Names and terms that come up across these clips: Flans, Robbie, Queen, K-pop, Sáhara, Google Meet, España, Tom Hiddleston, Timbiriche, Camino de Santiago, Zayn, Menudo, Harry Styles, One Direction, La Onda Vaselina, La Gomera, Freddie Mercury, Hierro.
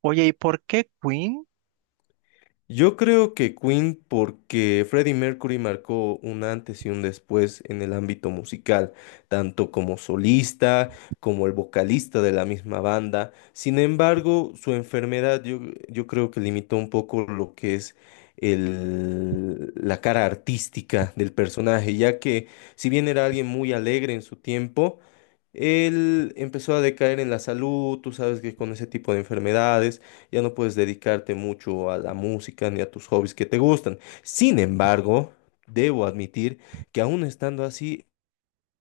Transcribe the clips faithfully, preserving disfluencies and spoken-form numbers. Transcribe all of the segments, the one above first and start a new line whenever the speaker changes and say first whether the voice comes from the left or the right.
right: Oye, ¿y por qué Queen?
left: Yo creo que Queen porque Freddie Mercury marcó un antes y un después en el ámbito musical, tanto como solista, como el vocalista de la misma banda. Sin embargo, su enfermedad yo, yo creo que limitó un poco lo que es el- la cara artística del personaje, ya que si bien era alguien muy alegre en su tiempo, él empezó a decaer en la salud. Tú sabes que con ese tipo de enfermedades ya no puedes dedicarte mucho a la música ni a tus hobbies que te gustan. Sin embargo, debo admitir que aún estando así,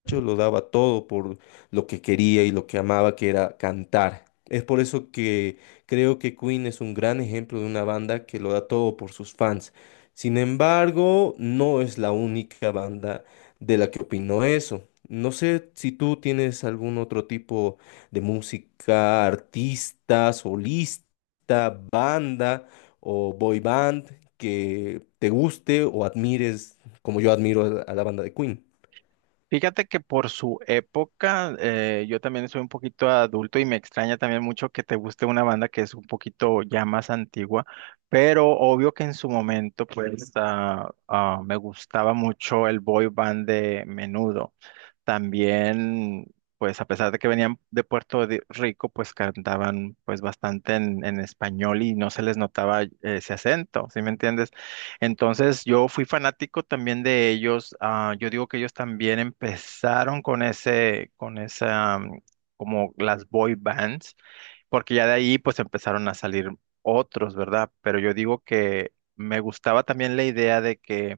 left: lo daba todo por lo que quería y lo que amaba, que era cantar. Es por eso que creo que Queen es un gran ejemplo de una banda que lo da todo por sus fans. Sin embargo, no es la única banda de la que opino eso. No sé si tú tienes algún otro tipo de música, artista, solista, banda o boy band que te guste o admires como yo admiro a la a la banda de Queen.
right: Fíjate que por su época, eh, yo también soy un poquito adulto y me extraña también mucho que te guste una banda que es un poquito ya más antigua, pero obvio que en su momento pues ah, ah, me gustaba mucho el boy band de Menudo. También, pues a pesar de que venían de Puerto de- Rico, pues cantaban pues bastante en, en español y no se les notaba eh, ese acento, ¿sí me entiendes? Entonces yo fui fanático también de ellos. Ah, yo digo que ellos también empezaron con ese, con esa, mm, como las boy bands, porque ya de ahí pues empezaron a salir otros, ¿verdad? Pero yo digo que me gustaba también la idea de que.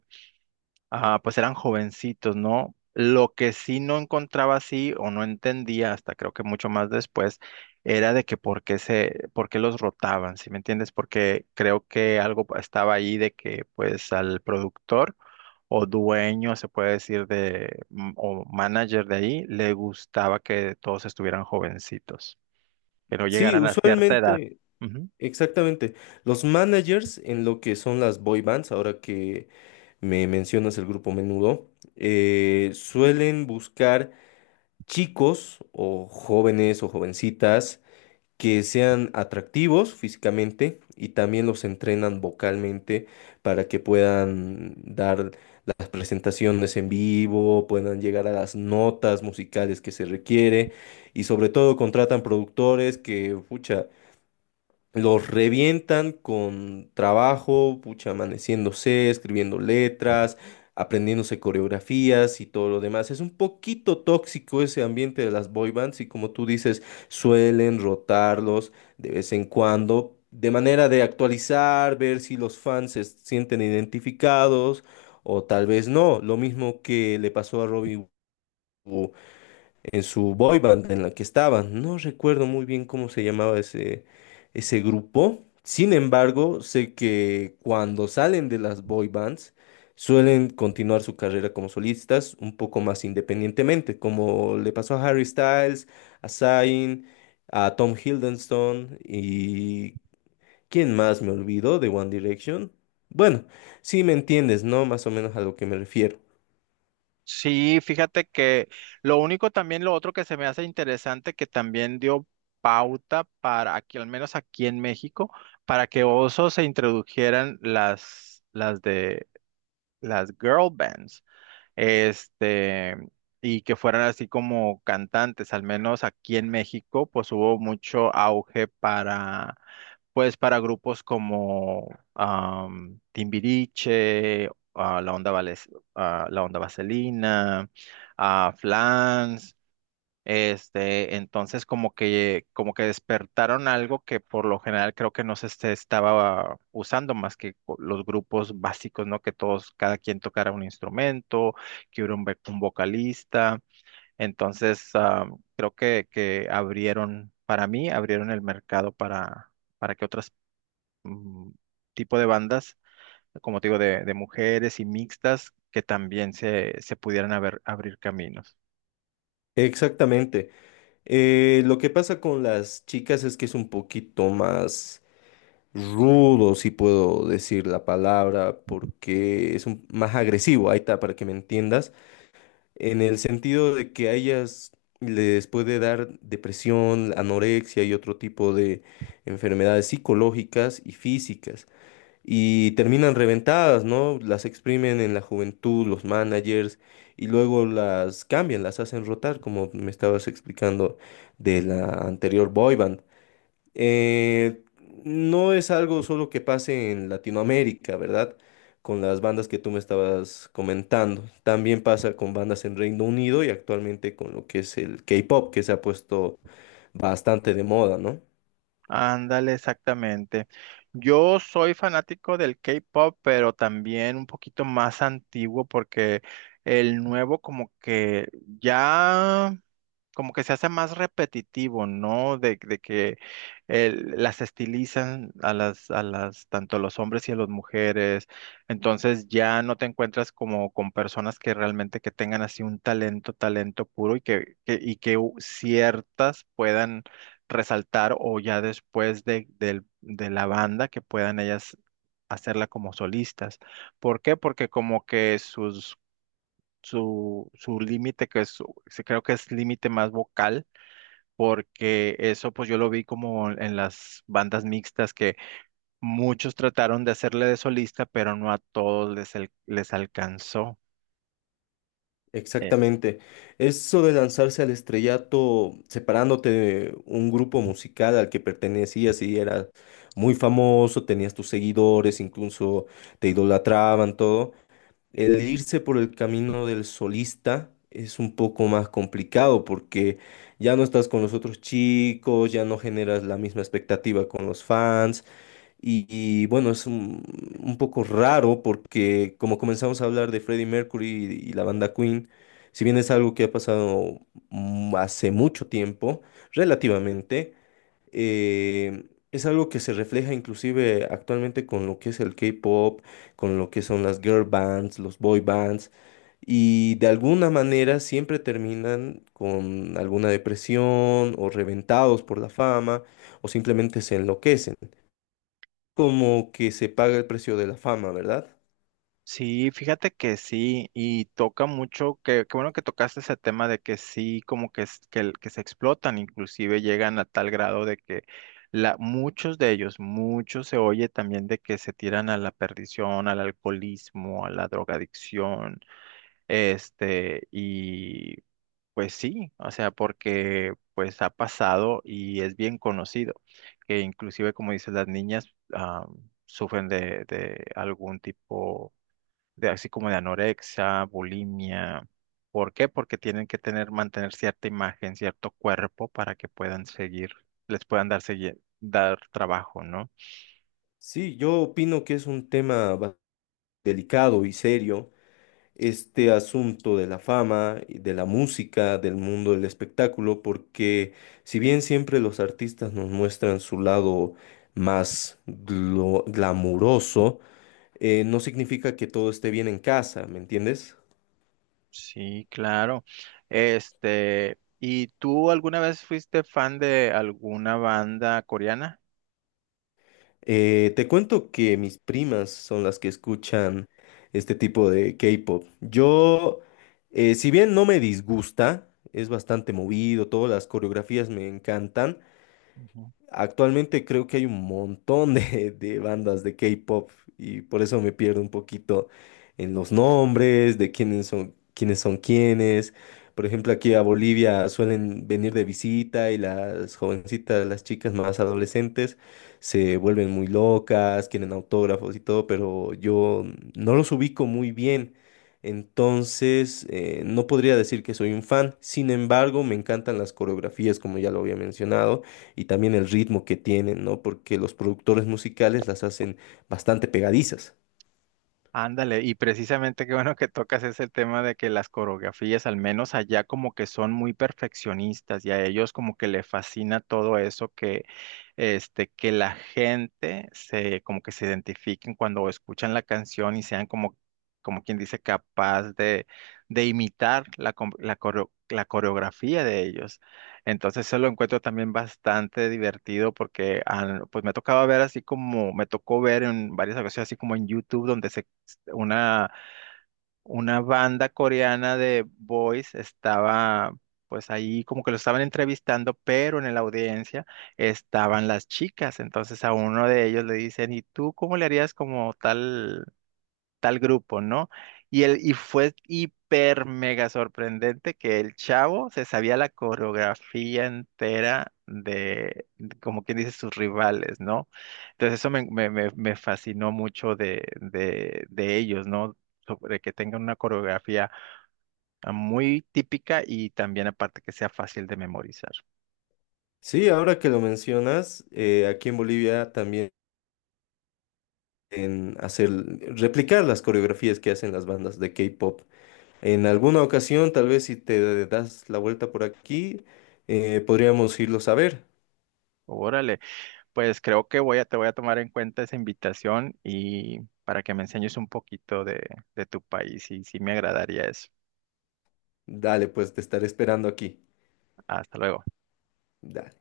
right: Ajá, pues eran jovencitos, ¿no? Lo que sí no encontraba así o no entendía hasta creo que mucho más después era de que por qué se, por qué los rotaban, ¿sí me entiendes? Porque creo que algo estaba ahí de que pues al productor o dueño, se puede decir, de, m- o manager de ahí, le gustaba que todos estuvieran jovencitos, que no
left: Sí,
right: llegaran a cierta edad.
left: usualmente, exactamente. Los managers en lo que son las boy bands, ahora que me mencionas el grupo Menudo, eh, suelen buscar chicos o jóvenes o jovencitas que sean atractivos físicamente y también los entrenan vocalmente para que puedan dar las presentaciones en vivo, puedan llegar a las notas musicales que se requiere y sobre todo contratan productores que, pucha, los revientan con trabajo, pucha, amaneciéndose, escribiendo letras, aprendiéndose coreografías y todo lo demás. Es un poquito tóxico ese ambiente de las boy bands y como tú dices, suelen rotarlos de vez en cuando, de manera de actualizar, ver si los fans se sienten identificados o tal vez no. Lo mismo que le pasó a Robbie en su boy band en la que estaba. No recuerdo muy bien cómo se llamaba ese, ese grupo. Sin embargo, sé que cuando salen de las boy bands, suelen continuar su carrera como solistas un poco más independientemente, como le pasó a Harry Styles, a Zayn, a Tom Hiddleston y ¿quién más me olvidó de One Direction? Bueno, sí me entiendes, ¿no? Más o menos a lo que me refiero.
right: Sí, fíjate que lo único también, lo otro que se me hace interesante, que también dio pauta para aquí, al menos aquí en México, para que osos se introdujeran las, las de las girl bands, este, y que fueran así como cantantes, al menos aquí en México, pues hubo mucho auge para, pues para grupos como am, Timbiriche, ah, La Onda Vales- ah, La Onda Vaselina, ah, Flans, este, entonces como que, como que despertaron algo que por lo general creo que no se este- estaba usando más que co- los grupos básicos, ¿no? Que todos, cada quien tocara un instrumento, que hubiera un, ve- un vocalista. Entonces, ah, creo que, que abrieron, para mí, abrieron el mercado para, para que otras, mm, tipo de bandas, como te digo, de, de mujeres y mixtas, que también se, se pudieran haber- abrir caminos.
left: Exactamente. Eh, lo que pasa con las chicas es que es un poquito más rudo, si puedo decir la palabra, porque es un- más agresivo, ahí está, para que me entiendas, en el sentido de que a ellas les puede dar depresión, anorexia y otro tipo de enfermedades psicológicas y físicas y terminan reventadas, ¿no? Las exprimen en la juventud, los managers, y luego las cambian, las hacen rotar, como me estabas explicando de la anterior boy band. Eh, no es algo solo que pase en Latinoamérica, ¿verdad? Con las bandas que tú me estabas comentando. También pasa con bandas en Reino Unido y actualmente con lo que es el K-pop, que se ha puesto bastante de moda, ¿no?
right: Ándale, exactamente. Yo soy fanático del K-pop, pero también un poquito más antiguo porque el nuevo como que ya como que se hace más repetitivo, ¿no? De, de que el- las estilizan a las, a las, tanto a los hombres y a las mujeres. Entonces ya no te encuentras como con personas que realmente que tengan así un talento, talento puro y que, que- y que u- ciertas puedan resaltar o ya después de, del- de la banda que puedan ellas hacerla como solistas. ¿Por qué? Porque como que sus, su, su límite, que es, sí creo que es límite más vocal, porque eso pues yo lo vi como en las bandas mixtas que muchos trataron de hacerle de solista, pero no a todos les, al- les alcanzó.
left: Exactamente. Eso de lanzarse al estrellato separándote de un grupo musical al que pertenecías y eras muy famoso, tenías tus seguidores, incluso te idolatraban, todo. El irse por el camino del solista es un poco más complicado porque ya no estás con los otros chicos, ya no generas la misma expectativa con los fans. Y, y, bueno, es un, un poco raro porque como comenzamos a hablar de Freddie Mercury y, y la banda Queen, si bien es algo que ha pasado mm, hace mucho tiempo, relativamente, eh, es algo que se refleja inclusive actualmente con lo que es el K-pop, con lo que son las girl bands, los boy bands, y de alguna manera siempre terminan con alguna depresión o reventados por la fama o simplemente se enloquecen, como que se paga el precio de la fama, ¿verdad?
right: Sí, fíjate que sí, y toca mucho, que, qué bueno que tocaste ese tema de que sí, como que, es- que, el- que se explotan, inclusive llegan a tal grado de que la, muchos de ellos, muchos se oye también de que se tiran a la perdición, al alcoholismo, a la drogadicción, este, y pues sí, o sea, porque pues ha pasado y es bien conocido, que inclusive como dices, las niñas, ah, sufren de, de algún tipo de así como de anorexia, bulimia. ¿Por qué? Porque tienen que tener, mantener cierta imagen, cierto cuerpo para que puedan seguir, les puedan dar segui- dar trabajo, ¿no?
left: Sí, yo opino que es un tema ba- delicado y serio, este asunto de la fama, y de la música, del mundo del espectáculo, porque si bien siempre los artistas nos muestran su lado más glo- glamuroso. Eh, no significa que todo esté bien en casa, ¿me entiendes?
right: Sí, claro. Este, ¿y tú alguna vez fuiste fan de alguna banda coreana?
left: Eh, te cuento que mis primas son las que escuchan este tipo de K-pop. Yo, eh, si bien no me disgusta, es bastante movido, todas las coreografías me encantan.
right: Ujú.
left: Actualmente creo que hay un montón de, de bandas de K-pop y por eso me pierdo un poquito en los nombres, de quiénes son, quiénes son quiénes. Por ejemplo, aquí a Bolivia suelen venir de visita y las jovencitas, las chicas más adolescentes, se vuelven muy locas, quieren autógrafos y todo, pero yo no los ubico muy bien. Entonces, eh, no podría decir que soy un fan. Sin embargo, me encantan las coreografías, como ya lo había mencionado, y también el ritmo que tienen, ¿no? Porque los productores musicales las hacen bastante pegadizas.
right: Ándale, y precisamente qué bueno que tocas ese tema de que las coreografías, al menos allá como que son muy perfeccionistas y a ellos como que le fascina todo eso que, este, que la gente se, como que se identifiquen cuando escuchan la canción y sean como, como quien dice, capaz de, de imitar la, com- la, coreo- la coreografía de ellos. Entonces eso lo encuentro también bastante divertido porque al- pues me tocaba ver así como, me tocó ver en varias ocasiones así como en YouTube donde se una, una banda coreana de boys estaba, pues ahí como que lo estaban entrevistando, pero en la audiencia estaban las chicas. Entonces a uno de ellos le dicen, ¿y tú cómo le harías como tal? Tal grupo, ¿no? Y, el, y fue hiper mega sorprendente que el chavo se sabía la coreografía entera de, de como quien dice, sus rivales, ¿no? Entonces eso me, me, me- me fascinó mucho de, de, de ellos, ¿no? Sobre que tengan una coreografía ah, muy típica y también aparte que sea fácil de memorizar.
left: Sí, ahora que lo mencionas, eh, aquí en Bolivia también en hacer, replicar las coreografías que hacen las bandas de K-pop. En alguna ocasión, tal vez si te das la vuelta por aquí, eh, podríamos irlos a ver.
right: Órale. Pues creo que voy a, te voy a tomar en cuenta esa invitación y para que me enseñes un poquito de, de tu país y sí me agradaría eso.
left: Dale, pues te estaré esperando aquí.
right: Hasta luego.
left: Dale.